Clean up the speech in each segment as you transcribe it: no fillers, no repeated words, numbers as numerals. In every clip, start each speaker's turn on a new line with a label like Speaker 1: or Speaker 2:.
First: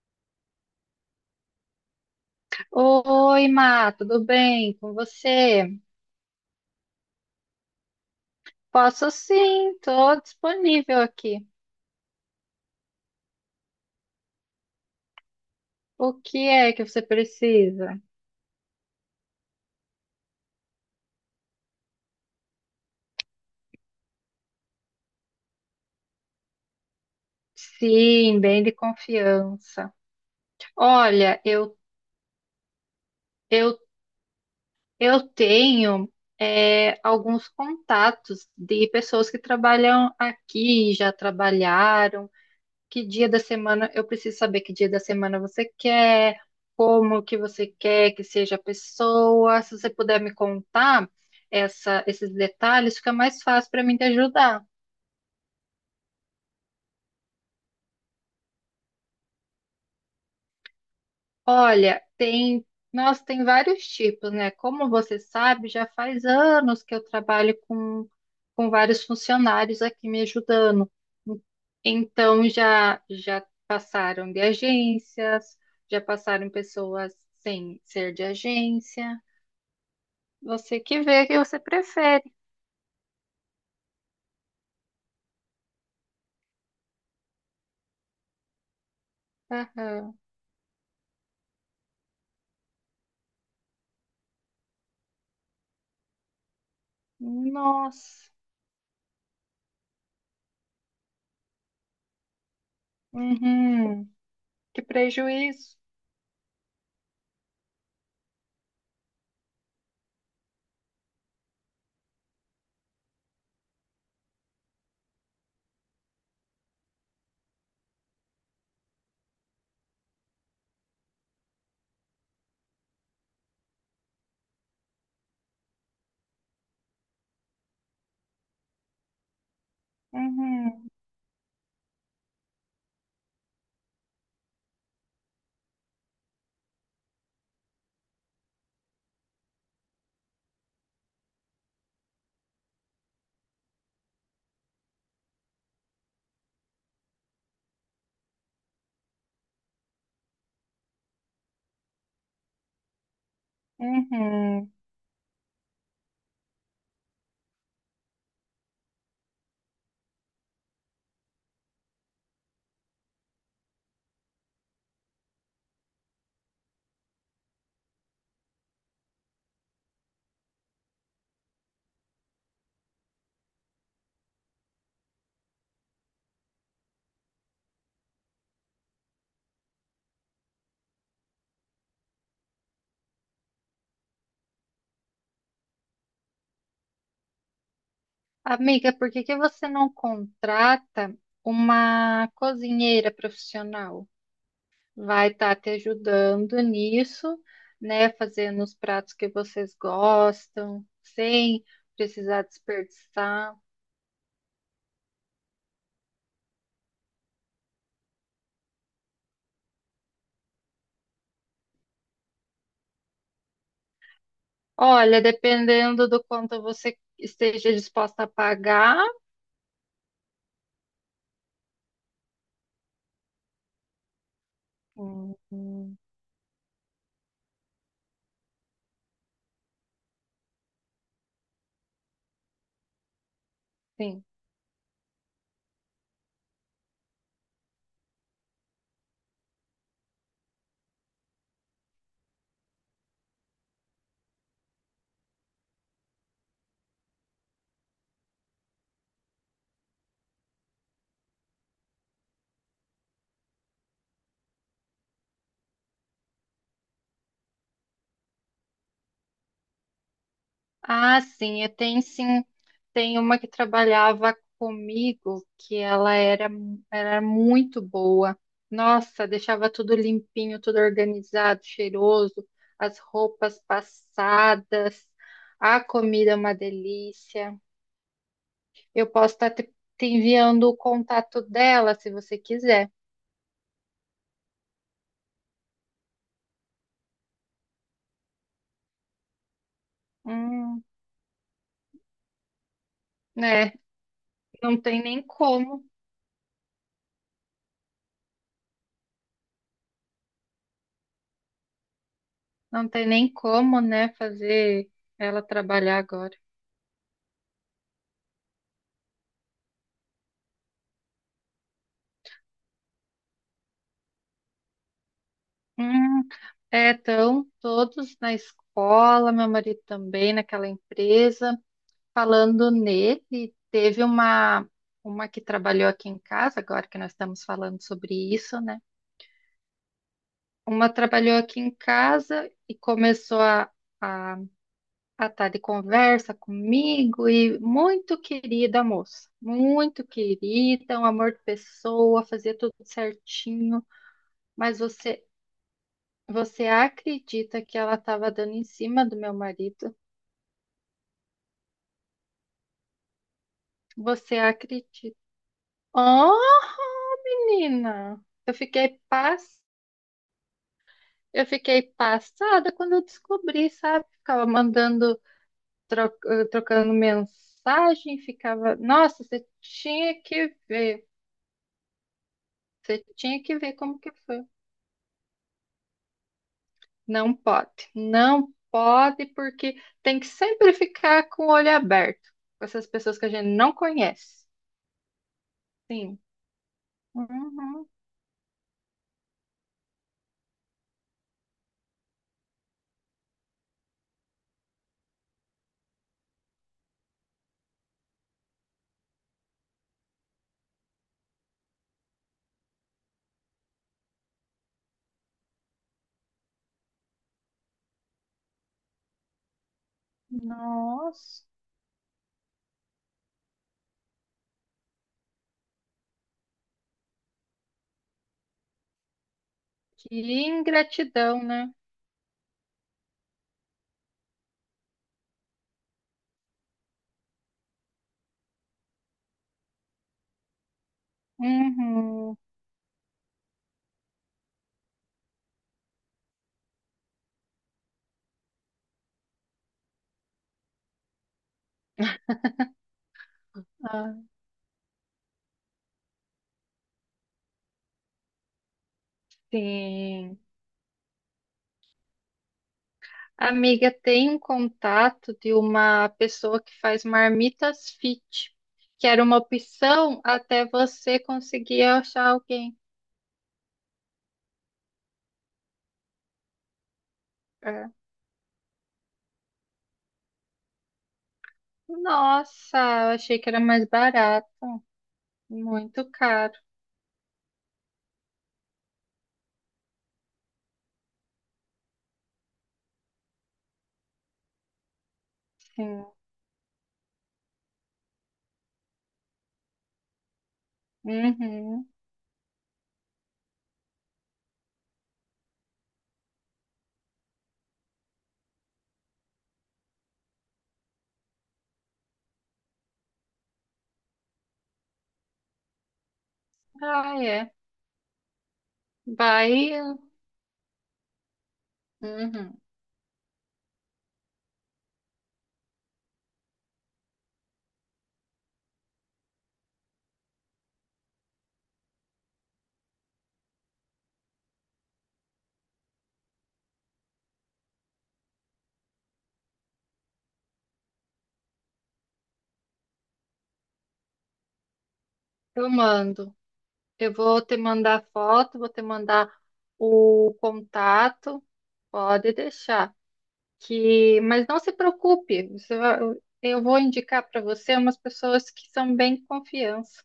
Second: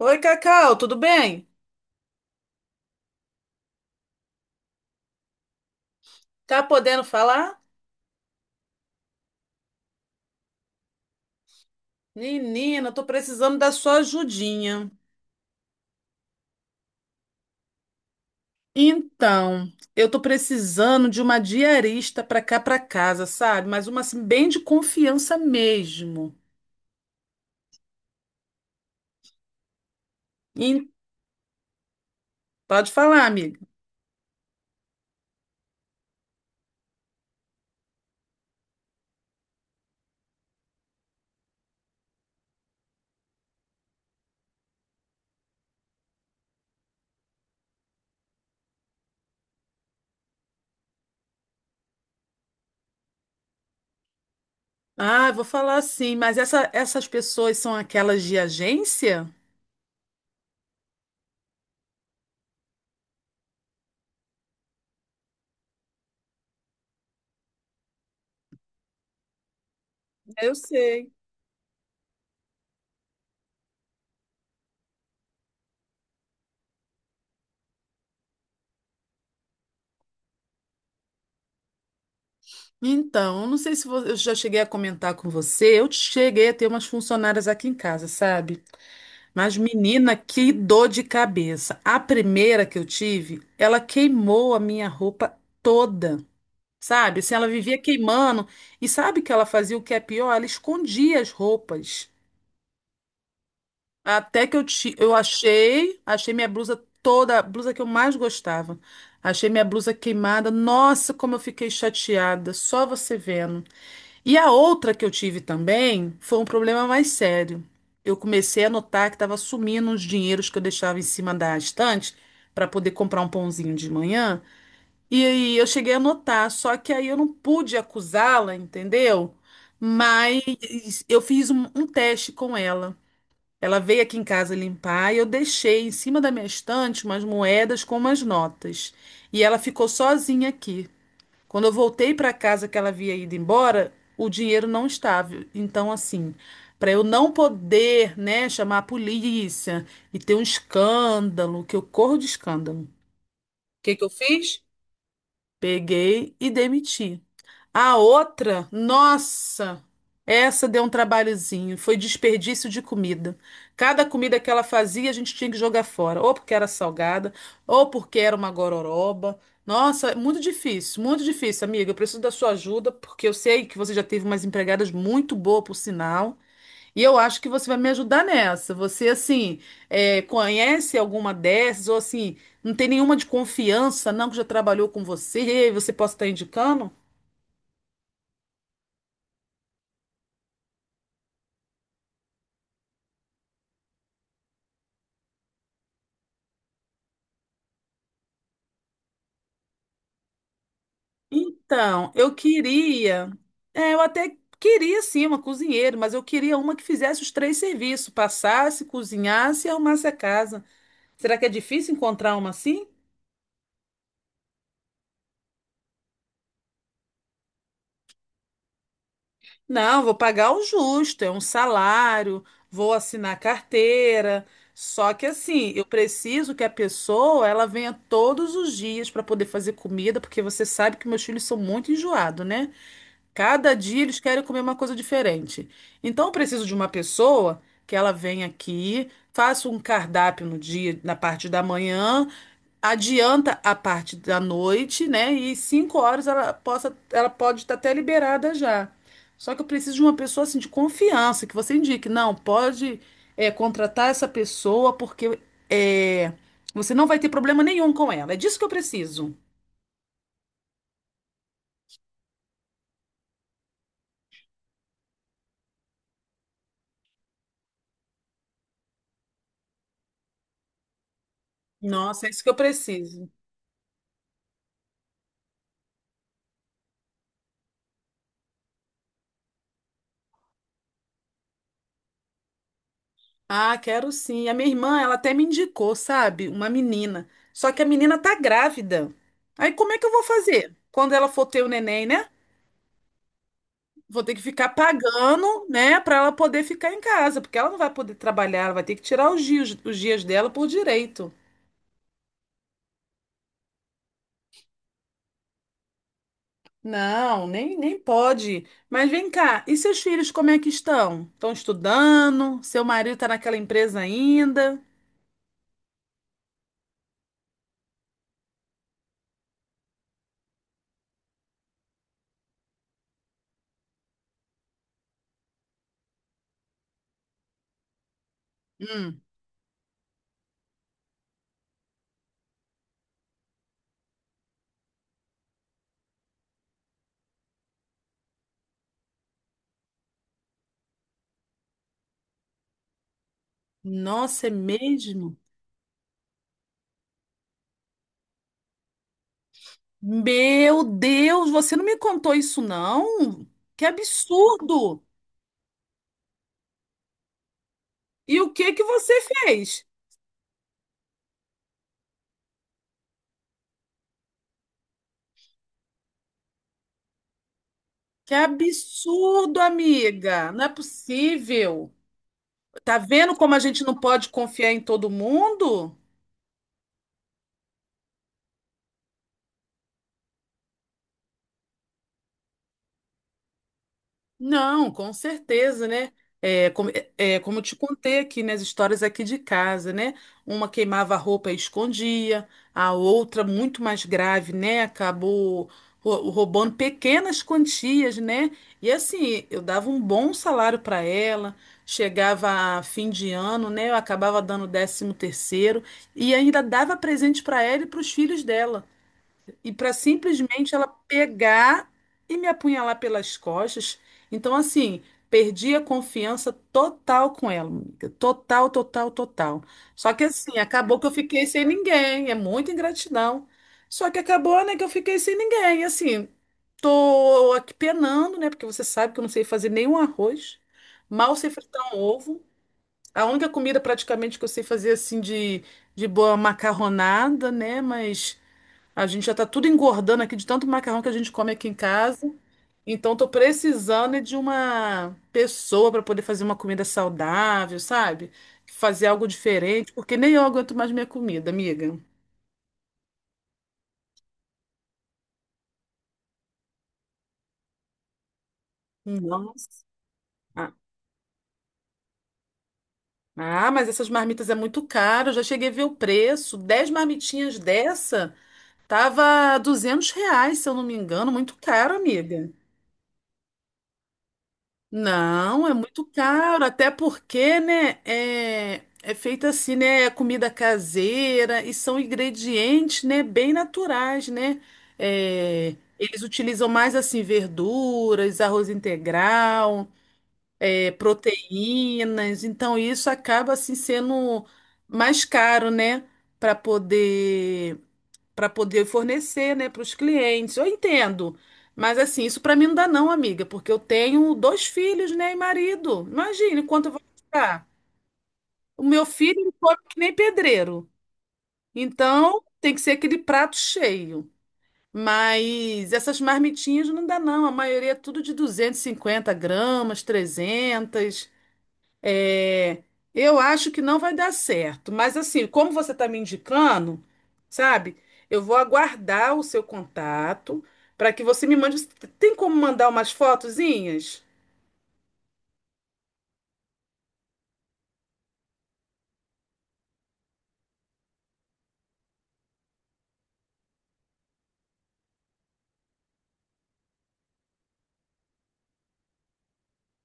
Speaker 1: Oi, Cacau, tudo bem?
Speaker 2: Oi, Má, tudo bem com você?
Speaker 1: Tá podendo falar?
Speaker 2: Posso sim, estou disponível aqui.
Speaker 1: Menina, tô precisando da sua ajudinha.
Speaker 2: O que é que você precisa?
Speaker 1: Então, eu tô precisando de uma diarista pra cá pra casa, sabe? Mas uma assim, bem de confiança mesmo.
Speaker 2: Sim, bem de confiança.
Speaker 1: E-
Speaker 2: Olha,
Speaker 1: Pode falar, amiga.
Speaker 2: eu, eu tenho alguns contatos de pessoas que trabalham aqui, já trabalharam. Que dia da semana, eu preciso saber que dia da semana você quer, como que você quer que seja a pessoa. Se você puder me contar esses detalhes, fica mais fácil para mim te ajudar.
Speaker 1: Ah, vou falar sim, mas essas pessoas são aquelas de agência?
Speaker 2: Olha, tem, nossa, tem vários tipos, né? Como você sabe, já faz anos que eu trabalho com vários funcionários aqui me
Speaker 1: Eu
Speaker 2: ajudando.
Speaker 1: sei.
Speaker 2: Então já já passaram de agências, já passaram pessoas sem ser de agência. Você que vê o que você prefere.
Speaker 1: Então, eu não sei se vo- eu já cheguei a comentar com você, eu cheguei a ter umas funcionárias aqui em casa, sabe? Mas, menina,
Speaker 2: Aham.
Speaker 1: que dor de cabeça. A primeira que eu tive, ela queimou a minha roupa toda, sabe? Assim, ela vivia
Speaker 2: Nossa.
Speaker 1: queimando. E sabe que ela fazia o que é pior? Ela escondia as roupas.
Speaker 2: Uhum.
Speaker 1: Até que
Speaker 2: Que
Speaker 1: eu
Speaker 2: prejuízo.
Speaker 1: achei minha blusa toda, a blusa que eu mais gostava. Achei minha blusa queimada. Nossa, como eu fiquei chateada. Só você vendo. E a outra que eu tive também foi um problema mais sério. Eu comecei a notar que estava sumindo os dinheiros que eu deixava em cima da estante para poder comprar um pãozinho de manhã. E aí eu cheguei a notar, só que aí eu não pude acusá-la, entendeu?
Speaker 2: Uhum.
Speaker 1: Mas eu fiz um teste com ela. Ela veio aqui em casa limpar e eu deixei em cima da minha estante umas moedas com umas notas. E ela ficou sozinha aqui. Quando eu voltei para casa que ela havia ido embora, o dinheiro não estava. Então, assim, para eu não poder, né, chamar a polícia e ter um escândalo, que eu corro de escândalo. O que que eu fiz?
Speaker 2: Uhum.
Speaker 1: Peguei e demiti. A outra, nossa, essa deu um trabalhozinho, foi desperdício de comida. Cada comida que ela fazia, a gente tinha que jogar fora, ou porque era salgada, ou porque era uma gororoba. Nossa, é muito difícil, amiga. Eu preciso da sua ajuda, porque eu sei que você já teve umas empregadas muito boas, por sinal, e eu acho que você vai me ajudar nessa. Você, assim, é, conhece alguma dessas, ou assim, não tem nenhuma de confiança, não, que já trabalhou com você, e você possa estar indicando?
Speaker 2: Amiga, por que que você não contrata uma cozinheira profissional? Vai estar te ajudando nisso, né? Fazendo os pratos que vocês gostam, sem
Speaker 1: Então, eu
Speaker 2: precisar
Speaker 1: queria,
Speaker 2: desperdiçar.
Speaker 1: é, eu até queria sim uma cozinheira, mas eu queria uma que fizesse os três serviços, passasse, cozinhasse e arrumasse a casa. Será que é difícil encontrar uma assim?
Speaker 2: Olha, dependendo do quanto você esteja disposta a pagar.
Speaker 1: Não, vou pagar o justo, é um salário, vou assinar carteira. Só que assim, eu
Speaker 2: Uhum.
Speaker 1: preciso que a pessoa ela venha todos os dias para poder fazer comida, porque você sabe que meus filhos são muito enjoados, né? Cada dia eles
Speaker 2: Sim.
Speaker 1: querem comer uma coisa diferente. Então eu preciso de uma pessoa que ela venha aqui, faça um cardápio no dia, na parte da manhã, adianta a parte da noite, né? E 5 horas ela possa, ela pode estar até liberada já. Só que eu preciso de uma pessoa assim de confiança, que você indique, não, pode é, contratar essa pessoa porque é, você não vai ter problema nenhum com ela. É disso que eu preciso.
Speaker 2: Ah, sim, eu tenho sim. Tem uma que trabalhava comigo que era muito boa. Nossa, deixava tudo limpinho, tudo organizado,
Speaker 1: Nossa, é isso
Speaker 2: cheiroso,
Speaker 1: que eu
Speaker 2: as
Speaker 1: preciso.
Speaker 2: roupas passadas, a comida é uma delícia. Eu posso te enviando o contato dela se você quiser.
Speaker 1: Ah, quero sim. A minha irmã, ela até me indicou, sabe? Uma menina. Só que a menina tá grávida. Aí como é que eu vou fazer?
Speaker 2: Hum,
Speaker 1: Quando ela for ter o neném, né?
Speaker 2: né?
Speaker 1: Vou ter que ficar
Speaker 2: Não tem nem
Speaker 1: pagando,
Speaker 2: como,
Speaker 1: né, pra ela poder ficar em casa, porque ela não vai poder trabalhar, ela vai ter que tirar os os dias dela por direito.
Speaker 2: não tem nem como, né, fazer ela trabalhar agora.
Speaker 1: Não, nem pode. Mas vem cá, e seus filhos como é que estão? Estão estudando? Seu marido tá naquela empresa ainda?
Speaker 2: Hum, é, estão todos na escola, meu marido também naquela empresa. Falando nele, teve uma que trabalhou aqui em casa, agora que nós estamos falando sobre isso, né?
Speaker 1: Hum,
Speaker 2: Uma trabalhou aqui em casa e começou a, a estar de conversa comigo e muito querida a moça, muito querida, um amor de pessoa, fazia tudo certinho,
Speaker 1: nossa, é
Speaker 2: mas
Speaker 1: mesmo?
Speaker 2: você acredita que ela estava dando em cima do meu marido?
Speaker 1: Meu Deus, você não me contou isso, não? Que
Speaker 2: Você
Speaker 1: absurdo!
Speaker 2: acredita? Oh, menina!
Speaker 1: E o que que você fez?
Speaker 2: Eu fiquei passada quando eu descobri, sabe? Ficava mandando, trocando mensagem,
Speaker 1: Que
Speaker 2: ficava. Nossa, você
Speaker 1: absurdo,
Speaker 2: tinha
Speaker 1: amiga!
Speaker 2: que
Speaker 1: Não é
Speaker 2: ver.
Speaker 1: possível. Tá
Speaker 2: Você
Speaker 1: vendo
Speaker 2: tinha
Speaker 1: como
Speaker 2: que
Speaker 1: a
Speaker 2: ver
Speaker 1: gente não
Speaker 2: como que
Speaker 1: pode
Speaker 2: foi.
Speaker 1: confiar em todo mundo?
Speaker 2: Não pode. Não pode, porque tem que sempre ficar com o olho aberto com essas pessoas que a gente não conhece.
Speaker 1: Não, com certeza, né?
Speaker 2: Sim.
Speaker 1: Como eu te
Speaker 2: Uhum.
Speaker 1: contei aqui nas histórias aqui de casa, né? Uma queimava a roupa e escondia, a outra, muito mais grave, né? Acabou roubando pequenas quantias, né? E assim, eu dava um bom salário para ela, chegava a fim de ano, né? Eu acabava dando décimo terceiro e ainda dava presente para ela e para os filhos dela e para simplesmente ela
Speaker 2: Nossa,
Speaker 1: pegar e me apunhalar pelas costas. Então, assim, perdi a confiança total com ela, amiga. Total, total, total.
Speaker 2: que
Speaker 1: Só que assim, acabou que eu
Speaker 2: ingratidão,
Speaker 1: fiquei sem
Speaker 2: né?
Speaker 1: ninguém. É muita ingratidão. Só que acabou, né, que eu fiquei sem ninguém. E assim, tô aqui penando, né, porque você sabe que eu não sei fazer nenhum arroz, mal sei fritar um
Speaker 2: Uhum.
Speaker 1: ovo. A única comida praticamente que eu sei fazer assim de boa macarronada, né? Mas a gente já tá tudo engordando aqui de tanto macarrão que a gente come aqui em casa. Então tô
Speaker 2: Ah,
Speaker 1: precisando é de uma pessoa para poder fazer uma comida saudável, sabe? Fazer algo diferente, porque nem
Speaker 2: sim.
Speaker 1: eu aguento mais minha comida, amiga.
Speaker 2: Amiga, tem um contato de uma pessoa que faz marmitas fit, que era uma
Speaker 1: Nossa.
Speaker 2: opção até
Speaker 1: Ah,
Speaker 2: você conseguir achar alguém.
Speaker 1: ah, mas essas marmitas é muito caro. Eu já cheguei a ver o preço. 10 marmitinhas
Speaker 2: É.
Speaker 1: dessa tava R$ 200, se eu não me engano. Muito caro, amiga.
Speaker 2: Nossa, eu achei que era mais barato,
Speaker 1: Não, é muito
Speaker 2: muito caro.
Speaker 1: caro, até porque, né, é feita assim, né, é comida caseira e são ingredientes, né, bem naturais, né? É,
Speaker 2: Sim.
Speaker 1: eles utilizam mais assim verduras, arroz integral, é,
Speaker 2: Uhum.
Speaker 1: proteínas, então isso acaba assim sendo mais caro, né, para poder para poder fornecer, né, para os clientes. Eu entendo, mas assim, isso para mim não dá não, amiga, porque eu tenho dois filhos, né, e marido. Imagine quanto eu vou
Speaker 2: Ah, é.
Speaker 1: gastar. O meu filho ele
Speaker 2: Vai.
Speaker 1: come que nem pedreiro. Então,
Speaker 2: Uhum.
Speaker 1: tem que ser aquele prato cheio. Mas essas marmitinhas não dá não, a maioria é tudo de 250 gramas, 300. É, eu acho que não vai dar certo, mas assim, como você está me indicando, sabe? Eu vou aguardar o seu contato para que você me mande. Tem como mandar umas fotozinhas?
Speaker 2: Eu mando. Eu vou te mandar foto, vou te mandar o contato, pode deixar. Que, mas não se preocupe, você vai- Eu vou indicar para você umas pessoas que são bem confiança.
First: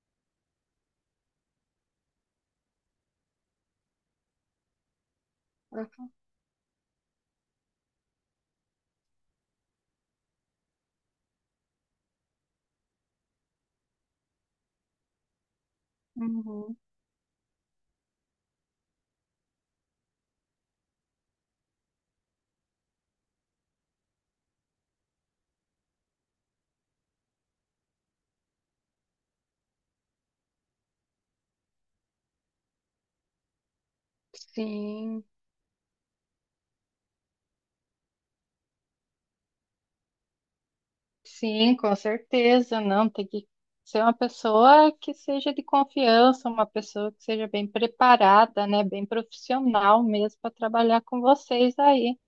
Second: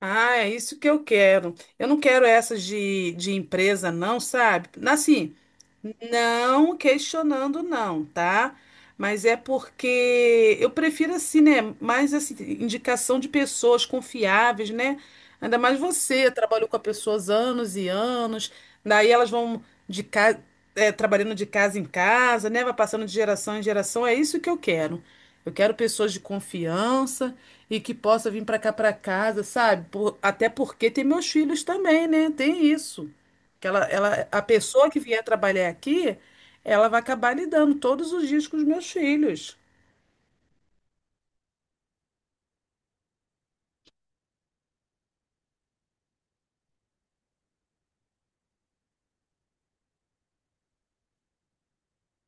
Speaker 1: Ah, é isso que eu quero. Eu não quero essas de empresa, não, sabe? Assim, não questionando, não, tá? Mas é porque eu prefiro assim, né? Mais assim, indicação de pessoas confiáveis, né? Ainda mais você, trabalhou com
Speaker 2: Uhum.
Speaker 1: as pessoas anos e anos, daí elas vão de casa, trabalhando de casa em casa, né? Vai passando de geração em geração. É isso que eu quero. Eu quero pessoas de confiança e que possa vir para cá para casa, sabe? Até porque tem meus filhos também, né? Tem isso. Que a pessoa que vier
Speaker 2: Sim,
Speaker 1: trabalhar aqui, ela vai acabar lidando todos os dias com os meus filhos.
Speaker 2: sim, com certeza. Não, tem que ser uma pessoa que seja de confiança, uma pessoa que seja bem preparada, né? Bem profissional mesmo para trabalhar com vocês aí.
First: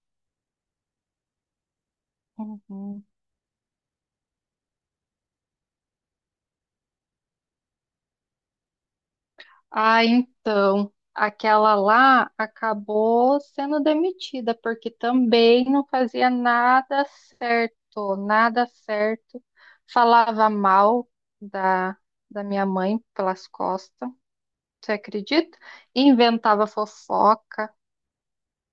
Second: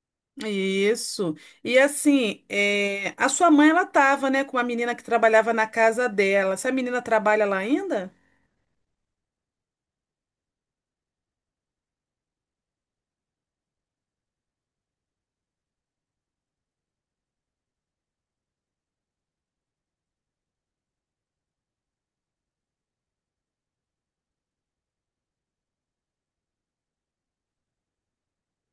Speaker 1: Isso. E assim,
Speaker 2: Uhum.
Speaker 1: é, a sua mãe, ela tava, né, com uma menina que trabalhava na casa dela. Essa menina trabalha lá ainda?
Speaker 2: Ah, então, aquela lá acabou sendo demitida, porque também não fazia nada certo. Falava mal da, da minha mãe pelas costas, você acredita? Inventava fofoca,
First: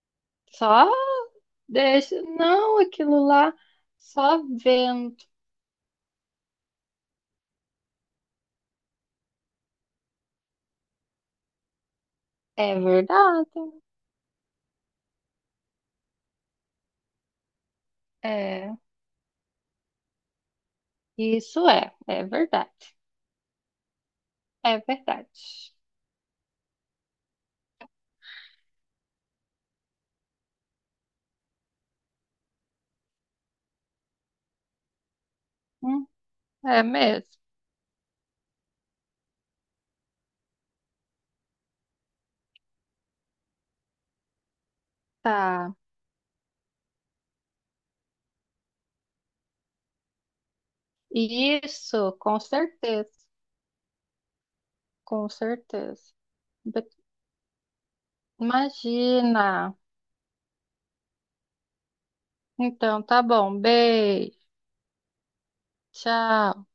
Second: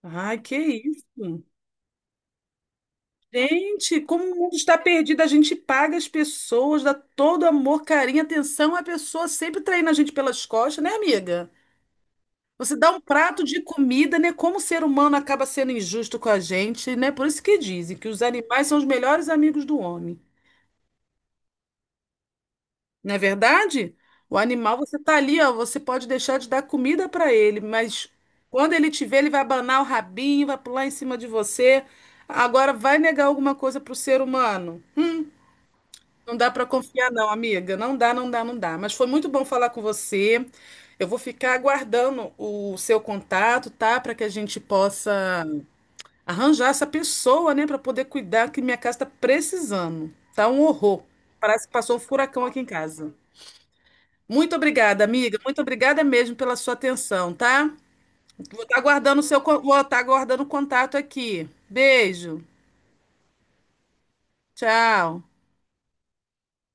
Speaker 1: Ai, que
Speaker 2: só
Speaker 1: isso.
Speaker 2: deixa. Não, aquilo lá,
Speaker 1: Gente, como o
Speaker 2: só
Speaker 1: mundo está perdido,
Speaker 2: vento.
Speaker 1: a gente paga as pessoas, dá todo amor, carinho, atenção, a pessoa sempre traindo a gente pelas costas, né, amiga? Você
Speaker 2: É
Speaker 1: dá um prato
Speaker 2: verdade,
Speaker 1: de comida, né? Como o ser humano acaba sendo injusto com a gente, né? Por isso que dizem que os animais são
Speaker 2: é.
Speaker 1: os melhores amigos do homem.
Speaker 2: Isso é, é verdade,
Speaker 1: Não é verdade? O animal,
Speaker 2: é
Speaker 1: você tá ali, ó,
Speaker 2: verdade.
Speaker 1: você pode deixar de dar comida para ele, mas quando ele te vê, ele vai abanar o rabinho, vai pular em cima de você. Agora, vai negar alguma coisa pro ser humano?
Speaker 2: Hum,
Speaker 1: Não dá para
Speaker 2: é
Speaker 1: confiar, não,
Speaker 2: mesmo.
Speaker 1: amiga. Não dá, não dá, não dá. Mas foi muito bom falar com você. Eu vou ficar aguardando o seu contato, tá? Para que a gente possa
Speaker 2: Tá.
Speaker 1: arranjar essa pessoa, né, para poder cuidar, que minha casa tá precisando. Tá um horror. Parece que passou um
Speaker 2: Isso, com
Speaker 1: furacão aqui em
Speaker 2: certeza,
Speaker 1: casa. Muito obrigada,
Speaker 2: com
Speaker 1: amiga. Muito obrigada
Speaker 2: certeza.
Speaker 1: mesmo pela sua
Speaker 2: Be-
Speaker 1: atenção, tá? Vou estar aguardando
Speaker 2: Imagina.
Speaker 1: vou estar aguardando o contato aqui. Beijo.
Speaker 2: Então, tá bom. Beijo.
Speaker 1: Tchau.
Speaker 2: Tchau.